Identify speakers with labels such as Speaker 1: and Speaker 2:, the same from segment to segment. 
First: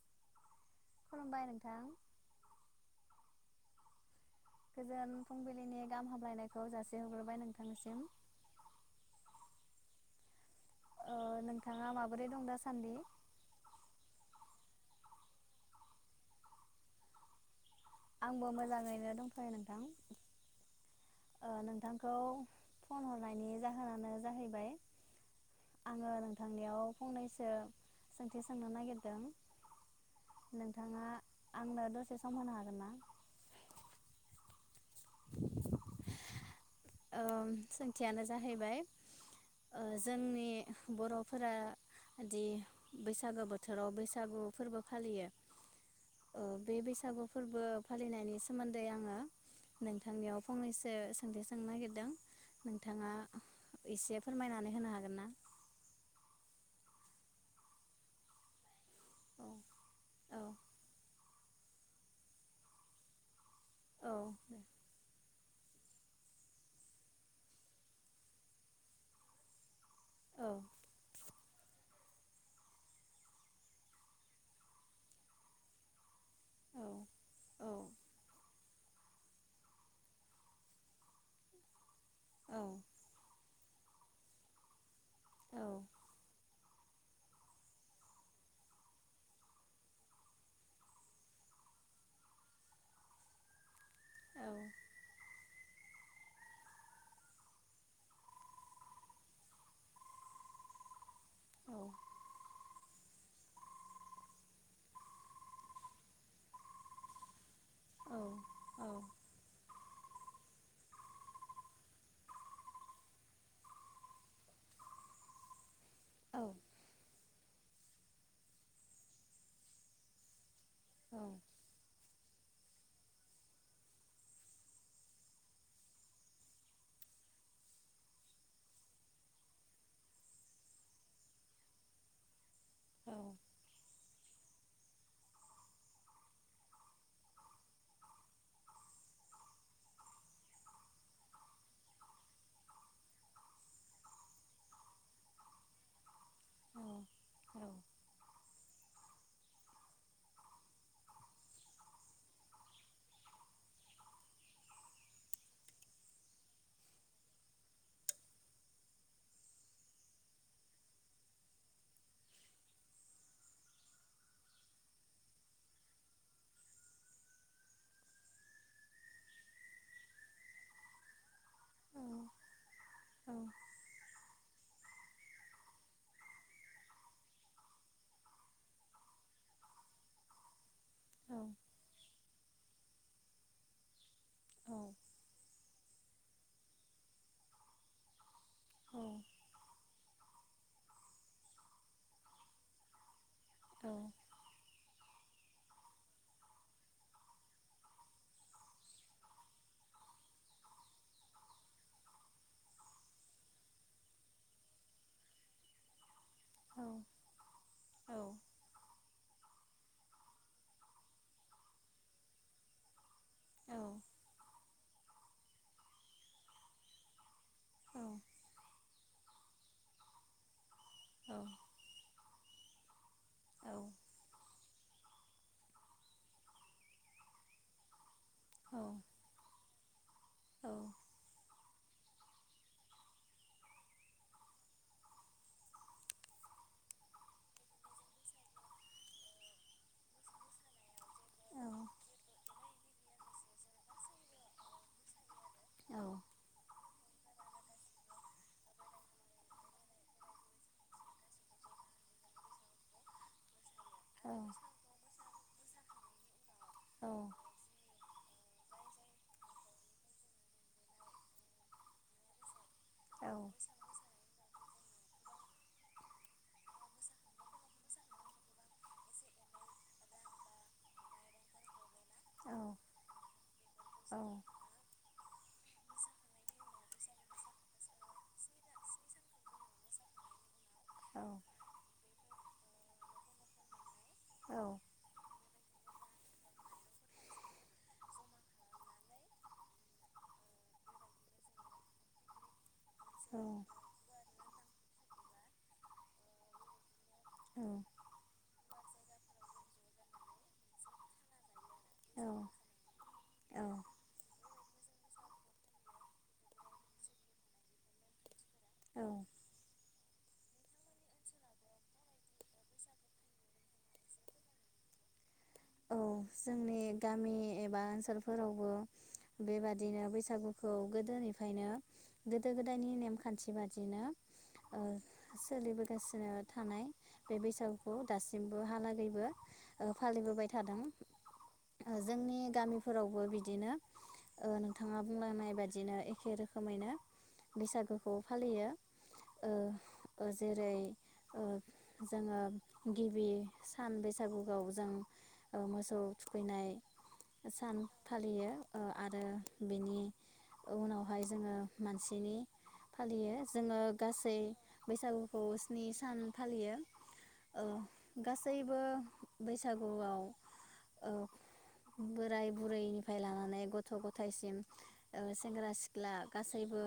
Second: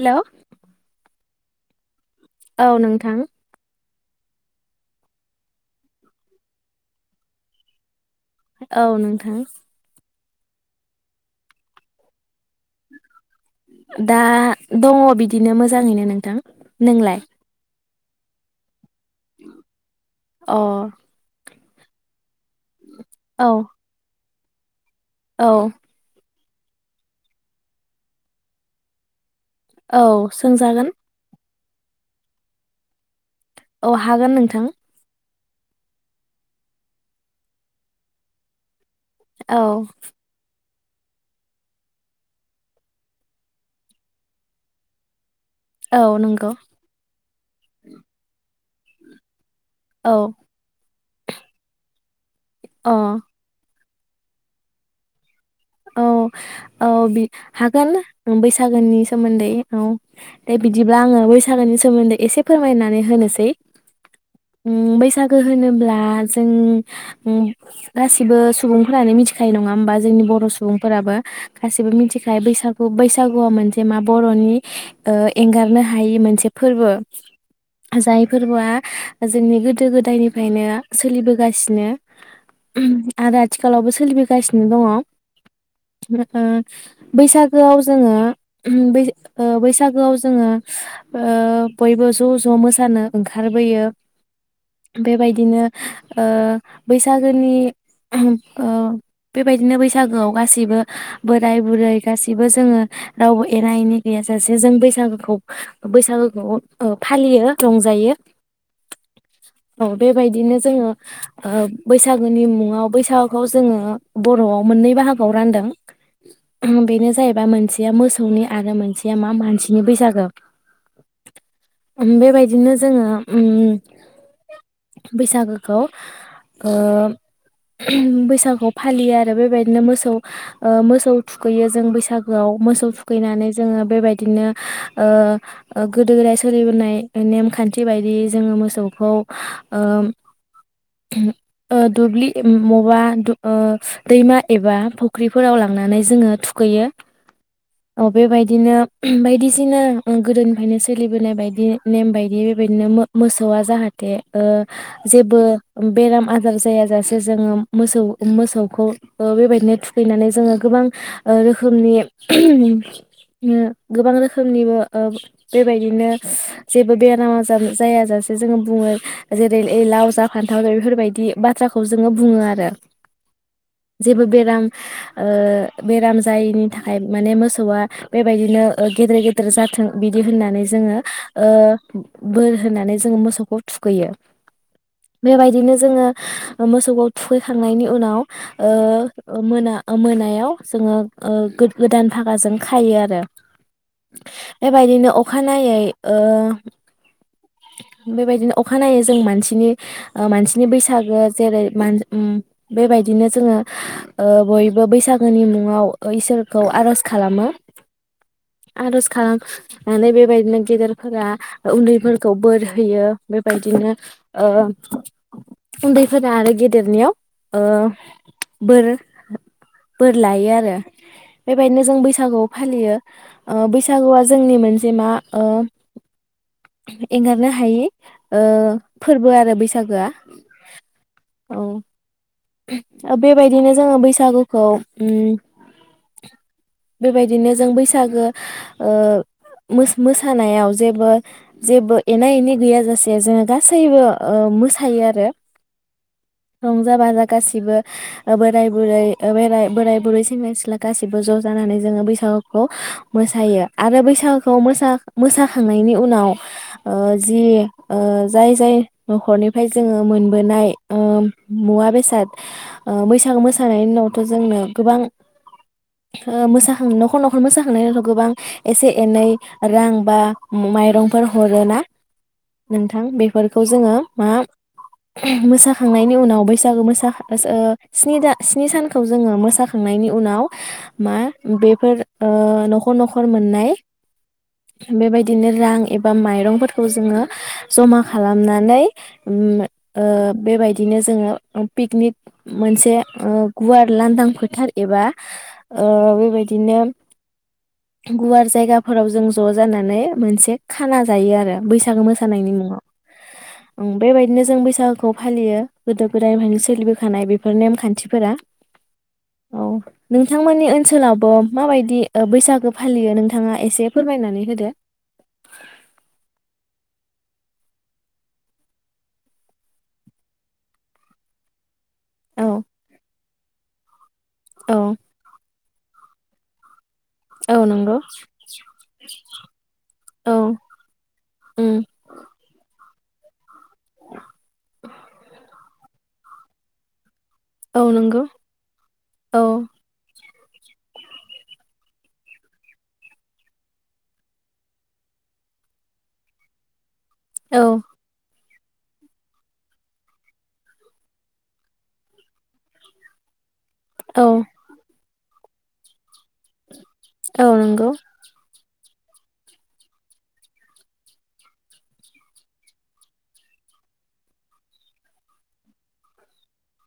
Speaker 1: Hello
Speaker 2: खुलुमबाय नोंथां
Speaker 1: औ नोंथां
Speaker 2: गोजोन फुंबिलिनि गाहाम हामलायनायखौ जासि हरग्रोबाय नोंथांनिसिम।
Speaker 1: औ नोंथां
Speaker 2: नोंथाङा माबोरै दं दासान्दि?
Speaker 1: दा दङ बिदिनो मोजाङैनो नोंथां नोंलाय?
Speaker 2: आंबो मोजाङै नो दंथयो नोंथां
Speaker 1: अ
Speaker 2: ओ नोंथांखौ फन हरनायनि
Speaker 1: औ
Speaker 2: जाहोनानो जाहै बाय
Speaker 1: औ
Speaker 2: नोंथांनियाव फंनैसो सोंथि सोंनो नागिरदों
Speaker 1: औ सोंजागोन
Speaker 2: नोंथाङा आंनो दसे सम होनो हागोन ना?
Speaker 1: औ हागोन नोंथां।
Speaker 2: ओ सोंथियानो जाहैबाय
Speaker 1: औ
Speaker 2: ओ जोंनि बर'फोरादि बैसागो बोथोराव बैसागु फोरबो फालियो
Speaker 1: औ नंगौ
Speaker 2: बे बैसागु फोरबो फालिनायनि सोमोन्दै आङो
Speaker 1: औ
Speaker 2: नोंथांनियाव फंनैसो सोंनो नागिरदों
Speaker 1: अ
Speaker 2: नोंथाङा एसे फोरमायनानै होनो हागोन ना?
Speaker 1: औ औ हागोन बैसागोनि सोमोन्दै औ
Speaker 2: औ
Speaker 1: दे बिदिब्ला आङो बै थानायनि सोमोन्दै एसे फोरमायनानै होनोसै
Speaker 2: औ
Speaker 1: ओम बैसाग गो होनोब्ला जों गासिबो सुबुंफोरानो मिखायो नङा होमबा? जोंनि
Speaker 2: औ
Speaker 1: बर सु बो गासैबो मोनथिखायो बैसागु बैसागु आ मा मोनसे बरनि ओ एंगारनो हायि मोनसे
Speaker 2: औ
Speaker 1: फोर्बो
Speaker 2: औ
Speaker 1: जाय फोर्बोआ जोंनि गोदो गोदायनिफ्रायनो सोलिबोगासिनो
Speaker 2: औ
Speaker 1: आर थिखालावबो सोलिबोगासिनो दङ ओ
Speaker 2: औ
Speaker 1: बैसागोआव जोङो ओ बैसागोआव जोङो ओ बयबो ज' ज' मोसानो ओंखारबोयो बेबायदिनो ओ बैसागोनि ओ बेबायदिनो बैसागोआव गासिबो बोराय बुरै गासिबो जोङो। रावबो एना एनि गैयााजासे जों बैसागोखौ बैसागोखौ फालियो रंजायो औ बेबायदिनो जोङो ओ बैसागोनि मुङाव बैसागुखौ जोङो बरआव मोननै बाहागो खौ
Speaker 2: औ
Speaker 1: रानदों बेनो जाय बा मोनसेया मोसौनि आरो मोनसेया मा मानसिनि बैसागो ओम बेबाय नो जोंङो ओम बैसागोखौ ओ बैसागोखौ फालियो आरो बेबायदिनो मोसो सौ ओ मोसौ थुखैयो जों बैसागोआव मोसौ थुखैनानै
Speaker 2: औ
Speaker 1: जोङो बेबायदिनो ओ गोदो गोदाय सोलिबोनाय नेमखान्थि बायदिय जोङो मोसौखौ ओ दुब्लि मबा ओ दैमा एबा फुख्रिफोराव लांनानै जोङो
Speaker 2: औ
Speaker 1: थुखैयो औ बेबाय बिदिनो बायदिसिना ओ गोदोनिफ्रायनो सोलिबोनाय बायदि नेम बायदि बेबायदिनो मोसौआ जाहाथे ओ जेबो बेराम आजार जायाजासे जोङो मोसौ मोसौखौ बेबायदिनो फैनानै जोङो गोबां रोखोमनि गोबां रोखोमनिबो बेबायदिनो जेबो बेराम आजार जायाजासे जोङो बुङो जेरै लाव जा फान्थाव बेफोरबायदि बाथ् थ्राखौ जोङो बुङो आरो जेबो बेराम ओ बेराम जायिनि थाखाय माने मोसौआ बेबायदिनो गेदेर गेदेर जाथों बिदि होननानै जोङो ओ बोर होनानै जोङो मोसौखौ थुखैयो बेबायदिनो जोङो मोसौखौ थुखैखांनायनि उनाव ओ मोना मोनायाव जोङो ओ गोदान फागाजों खायो आरो [inaudible] बेबायदिनो अखानायै ओ बेबायदिनो अखानायै जों मानसिनि मानसिनि बैसागो जेरै [unintelligible] बेबायदिनो जोङो ओ बयबो बैसागोनि मुङाव इसोर खौ आर'ज खालामो आर'ज खालामो आरज खालाम माने बेबायदिनो गेदेरफोरा उन्दैफोरखौ बोर होयो। बेबायदिनो ओ [inaudible] उन्दैफोरा आरो गेदेरनियाव ओ बोर [inaudible] बोर लायो आरो। बेबायदिनो जों बैसागुआव फालियो। ओ बैसागुआ जोंनि मोनसे जेमा ओ [inaudible] एंगारनो हायि। ओ फोरबो आरो बैसाग बैसागोआ।
Speaker 2: [inaudible]
Speaker 1: औ। बेबायदिनो जोङो बैसागुखौ ओम बेबायदिनो जों बैसागो ओ मोसानायाव जेबो जेबो एना एनि गैयाजासे जोङो गासैबो ओ मोसायो आरो।
Speaker 2: [inaudible]
Speaker 1: रंजा- बाजा। गासिबो बोराइ -बुरै बोराय बुरै सेंग्रा- सिख्ला गासैबो ज' जानानै जोङो बैसागुखौ मोसायो। आरो
Speaker 2: औ
Speaker 1: बैसागुखौ मोसा मोसा खांनायनि उनाव। ओ
Speaker 2: औ
Speaker 1: जि ओ जाय जाय न'खरनिफ्राय जोङो मोनबोनाय ओ मुवा बेसाद। [unintelligible]
Speaker 2: औ
Speaker 1: बैसागु मोसानायनि उनावथ' जोंनो। गोबां ओ मोसाखां न'खर न'खर मोसाखांनायनि उनावथ' गोबां एसे एनै रां बा माइरंफोर हरोना। नोंथां बेफोरखौ जोङो मा मोसाखांनायनि उनाव बैसागो मोसा ओ स्नि दा स्नि सानखौ जोङो मोसाखांनायनि उनाव मा बेफोर ओ न'खर न'खर मोननाय। [inaudible] बे बायदि बिदिनो रां एबा माइरंफोरखौ जोङो जमा खालामनानै ओम ओ बेबायदिनो जोङो पिकनिक। मोनसे जे गुवार लांदां फोथार एबा बेबायदिनो। गुवार जायगा फोराव जों ज' जानानै मोनसे खाना जायो आरो बै मोसानायनि मुङाव ओं बेबायदिनो जों बैसागुखौ फायो गोदो गोदायनिफ्रायनो सोलि होखानाय बेफोर नेमखान्थिफोरा
Speaker 2: औ।
Speaker 1: औ नोंथांमोननि ओनसोलावबो माबायदि ओ बैसागो फालियो नोंथाङा एसे फोरमायनानै होदो।
Speaker 2: औ जोंनि गामि एबा ओनसोलफोरावबो बेबादिनो बैसागुखौ गोदोनिफ्रायनो गोदो
Speaker 1: औ
Speaker 2: गोदायनि नेम खान्थि बादिनो ओ
Speaker 1: औ
Speaker 2: सोलिबो गासिनो थानाय बे
Speaker 1: औ
Speaker 2: बैसागुखौ
Speaker 1: नंगौ
Speaker 2: दासिमबो हालागैबो ओ
Speaker 1: औ
Speaker 2: फालिबोबाय थादों
Speaker 1: उम
Speaker 2: ओ जोंनि गामि फोरावबो बिदिनो ओ नोंथाङा बुंलांनाय बादिनो एखे रोखोमैनो
Speaker 1: औ
Speaker 2: बैसागोखौ
Speaker 1: नंगौ
Speaker 2: फालियो
Speaker 1: औ
Speaker 2: ओ ओ जेरै ओ जोङो गिबि सान बैसागुआव जों ओ मोसौ थुखैनाय
Speaker 1: औ
Speaker 2: सान फालियो। आरो बेनि उनावहाय जोङो मानसिनि फालियो। जोङो
Speaker 1: औ
Speaker 2: गासै बैसागु खौ स्नि सान फालियो।
Speaker 1: औ
Speaker 2: ओ
Speaker 1: नंगौ
Speaker 2: गासैबो। बैसागुआव ओ बोराय बुरैनिफ्राय लानानै गथ' गथायसिम ओ सेंग्रा सिख्ला गासैबो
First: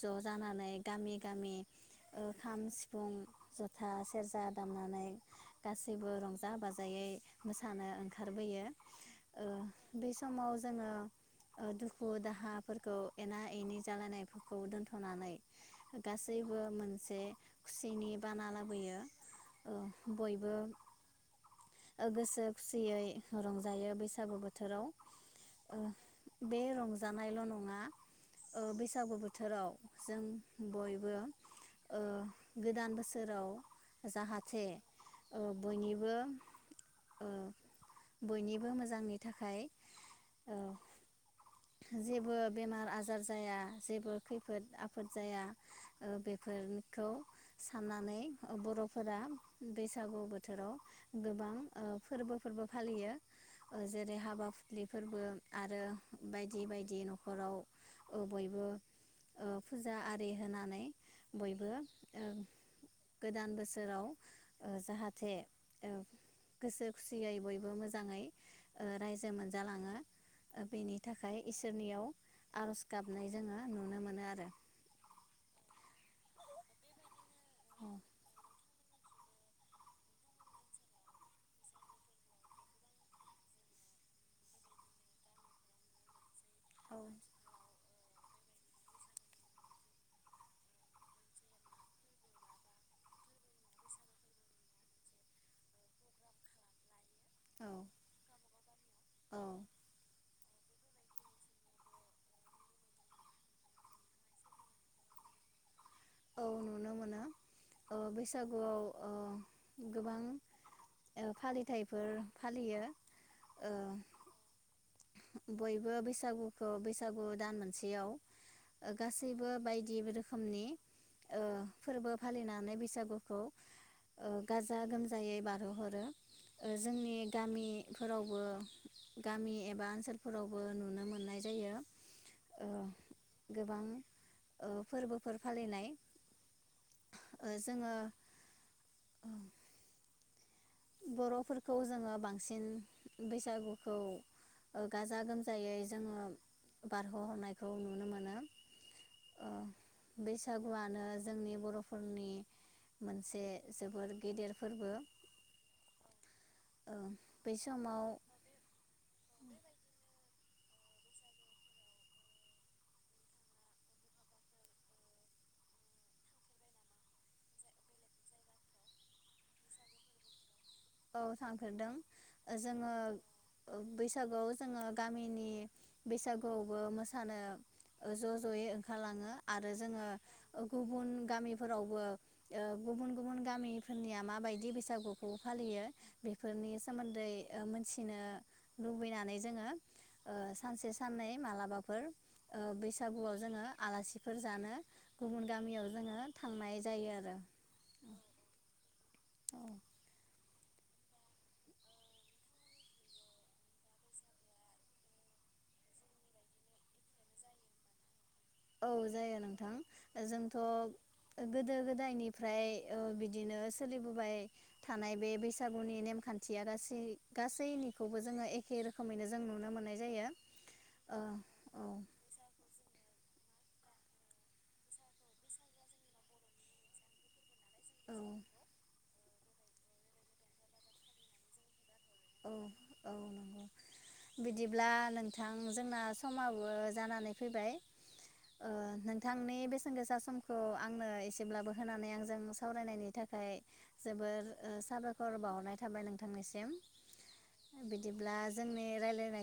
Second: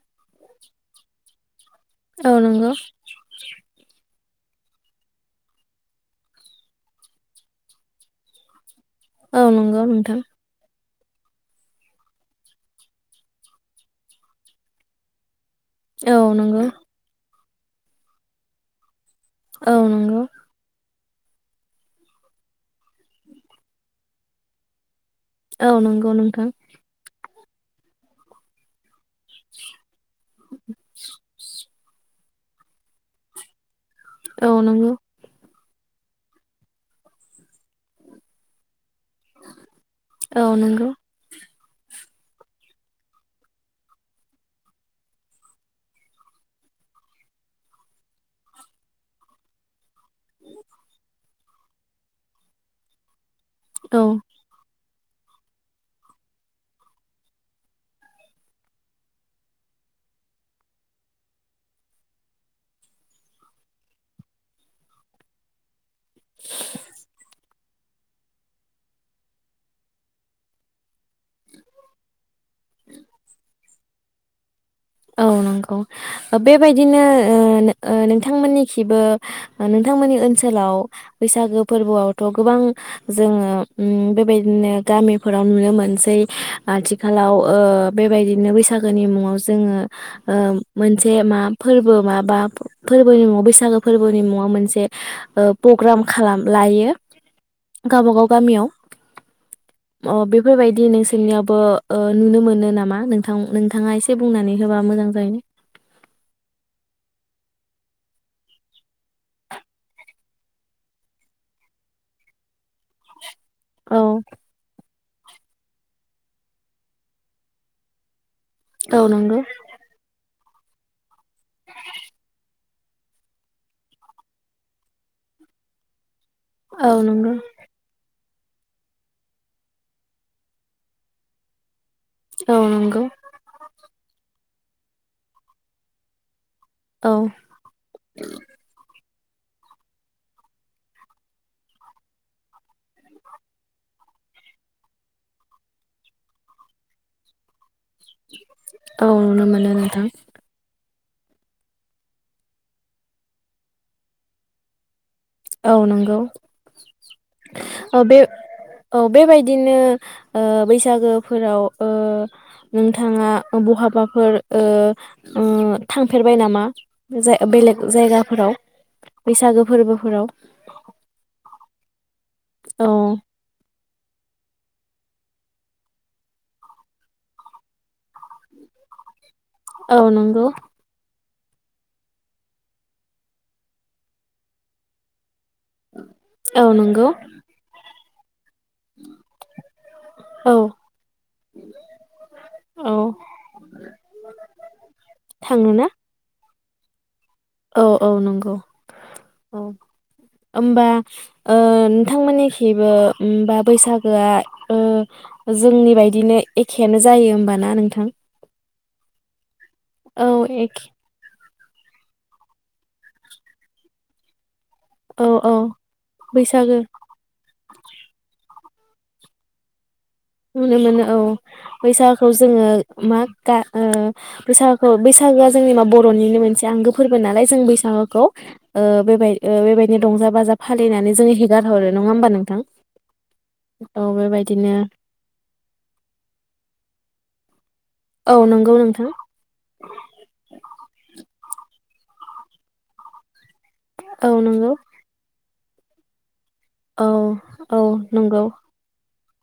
Speaker 2: ज' जानानै गामि गामि ओ
Speaker 1: औ
Speaker 2: खाम
Speaker 1: नंगौ
Speaker 2: सिफुं जथा सेरजा दामनानै गासैबो रंजा बाजायै मोस मोसानो ओंखारबोयो।
Speaker 1: औ नंगौ
Speaker 2: बे
Speaker 1: नोंथां।
Speaker 2: समाव जोङो ओ दुखु दाहाफोरखौ एना एनि जालायनायफोरखौ दोनथ'नानै
Speaker 1: औ
Speaker 2: गासैबो
Speaker 1: नंगौ
Speaker 2: मोनसे खुसिनि बाना लाबोयो। ओ
Speaker 1: औ नंगौ
Speaker 2: बयबो ओ गोसोब खुसियै रंजायो बैस बैसागो बोथोराव
Speaker 1: औ
Speaker 2: ओ
Speaker 1: नंगौ नोंथां
Speaker 2: बे रंजानायल' नङा ङा ओ बैसा सागु बोथोराव जों बयबो ओ गोदान बोसोराव
Speaker 1: औ
Speaker 2: जाहाथे
Speaker 1: नंगौ
Speaker 2: ओ बयनिबो ओ बयनिबो मोजां जांनि थाखाय
Speaker 1: औ
Speaker 2: ओ
Speaker 1: नंगौ
Speaker 2: जेबो बेमार आजार जाया, जेबो खैफोद आफोद जाया ओ बेफोरखौ साननानै बर'फोरा बैसागु बोथोराव गोबां फोरबोफोरबो फालियो।
Speaker 1: औ
Speaker 2: जेरै हाबा फलि फोरबो आरो बायदि बायदि न'खराव ओ बयबो ओ फुजा आरि होनानै बयबो ओ गोदान बोसोराव ओ जाहाथे औ गोसो खुसियै बय बो मोजाङै ओ रायजो मोनजालाङो ओ बेनि थाखाय इसोरनियाव आर'ज गाबनाय जोङो नुनो मोनो आरो।
Speaker 1: औ नंगौ बेबायदिनो ओ
Speaker 2: औ
Speaker 1: ओ नोंथांमोननि खिबो नोंथांमोननि ओनसोलाव बैसागो फोरबोआवथ' गोबां जोङो ओम बेबायदिनो गामिफोराव नुनो मोनसै आथिखालाव ओ बेबायदिनो बैसागोनि मुङाव जोङो ओ मोनसे मा फोरबो माबा फोरबोनि मुङाव बैसागो फोरबोनि मुङाव मोनसे प'ग्राम खालाम लायो।
Speaker 2: औ
Speaker 1: गावबागाव गामियाव
Speaker 2: औ
Speaker 1: अ बे फोरबायदि नोंसोरनियावबो ओ नुनो मोनो नामा? नोंथां नोंथाङा एसे बुंनानै होबा मोजां जायो।
Speaker 2: औ नुनो मोनो, ओ बैसागुआव गोबां फालिथाइफोर फालियो। ओ
Speaker 1: औ
Speaker 2: बयबो बैसागुखौ बैसागु दान मोनसेयाव ओ
Speaker 1: औ नंगौ
Speaker 2: गासैबो बायदि रोख खोमनि ओ फोरबो फालिनानै बैसागुखौ ओ गाजा गोमजायै बारहोहरो। ओ
Speaker 1: औ
Speaker 2: जोंनि
Speaker 1: नंगौ
Speaker 2: गामिफोराव बो गामि एबा ओनसोलफोरावबो नुनो मोननाय जायो।
Speaker 1: औ
Speaker 2: ओ
Speaker 1: नंगौ
Speaker 2: गोबां ओ फोरबोफोर फालिनाय
Speaker 1: औ
Speaker 2: ओ जोंङो बर'फोरखौ जोङो बांसिन बैसागुखौ ओ गाजा गोमजायै जोंङो बारहोहरनाय
Speaker 1: औ नुनो मोनो नोंथां।
Speaker 2: नो जोंनि बरफोरनि मोनसे जोबोर गेदेर फोरबो।
Speaker 1: औ नंगौ
Speaker 2: ओ बै
Speaker 1: औ
Speaker 2: समाव
Speaker 1: बे औ बेबायदिनो ओ बैसागोफोराव ओ नोंथाङा बहाबाफोर ओ ओ थांफेरबाय नामा जाय बेलेग जायगाफोराव बैसागो फोरबोफोराव?
Speaker 2: औ थांफेरदों।
Speaker 1: औ
Speaker 2: जोंङो बैसागुआव जोङो गामिनि बैसागुआवबो मोसानो ज जयै ओंखारलांङो। आरो
Speaker 1: औ
Speaker 2: जोङो
Speaker 1: नंगौ
Speaker 2: ओ गुबुन गामिफोरावबो ओ गुबुन गुबुन गामिफोरनिया माबायदि बैसागुखौ फालियो
Speaker 1: औ
Speaker 2: बेफोरनि
Speaker 1: नंगौ
Speaker 2: सोमोन्दै ओ मोनथि लुबैनानै जोंङो ओ
Speaker 1: औ
Speaker 2: सानसे साननै मालाबाफोर ओ
Speaker 1: औ
Speaker 2: बैसागुआव जोङो आलासिफोर जानो गुबुन गामियाव जोंङो थांनाय जायो आरो।
Speaker 1: ओ औ नोंगौ औ ओमबा ओ नोंथांमोन खिबो ओमबा बैसागोआ ओ जोंनि बायदिनो एखेयानो जायो ओमबा ना नोंथां?
Speaker 2: औ जायो नोंथां
Speaker 1: औ
Speaker 2: जोंथ'
Speaker 1: एखे
Speaker 2: गोदो गोदायनिफ्राय ओ बिदिनो सोलिबोबाय थानाय
Speaker 1: औ
Speaker 2: बे
Speaker 1: औ
Speaker 2: बैसागुनि नेम खान्थिया
Speaker 1: बैसागो
Speaker 2: गासै गासैनिखौबो जोंङो एखे रोखोमैनो जों नुनो मोननाय जायो
Speaker 1: नुनो मोनो। औ
Speaker 2: ओ औ
Speaker 1: बैसागुखौ जोङो मा दा ओ बैसागु बैसागोआ जोंनि मा बर'निनो मोनसे आंगो फोरबो नालाय जों
Speaker 2: औ
Speaker 1: बैसागोखौ ओ बेबाय ओ बेबायदिनो रंजा बाजा फालिनानै जोंङो हेगार हरो नंङा होमबा
Speaker 2: औ
Speaker 1: नोंथां?
Speaker 2: औ
Speaker 1: औ बेबायदिनो
Speaker 2: थां जोंना समाबो जानानै फैबाय।
Speaker 1: औ
Speaker 2: ओ
Speaker 1: नंगौ नोंथां
Speaker 2: नोंथांनि बेसेन गोसा समखौ आंनो एसेब्लाबो होनानै आंजो जों सावरायनायनि थाखाय
Speaker 1: औ
Speaker 2: जोबोर
Speaker 1: नंगौ
Speaker 2: ओ साबायखर बावनाय थाबाय नोंथांनिसिम।
Speaker 1: औ औ नोंगौ।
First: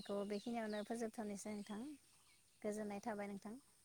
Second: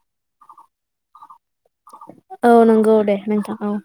Speaker 2: खौ बेखिनियावनो फोजोबथावनोसै।
Speaker 1: औ नंगौ दे नोंथां औ।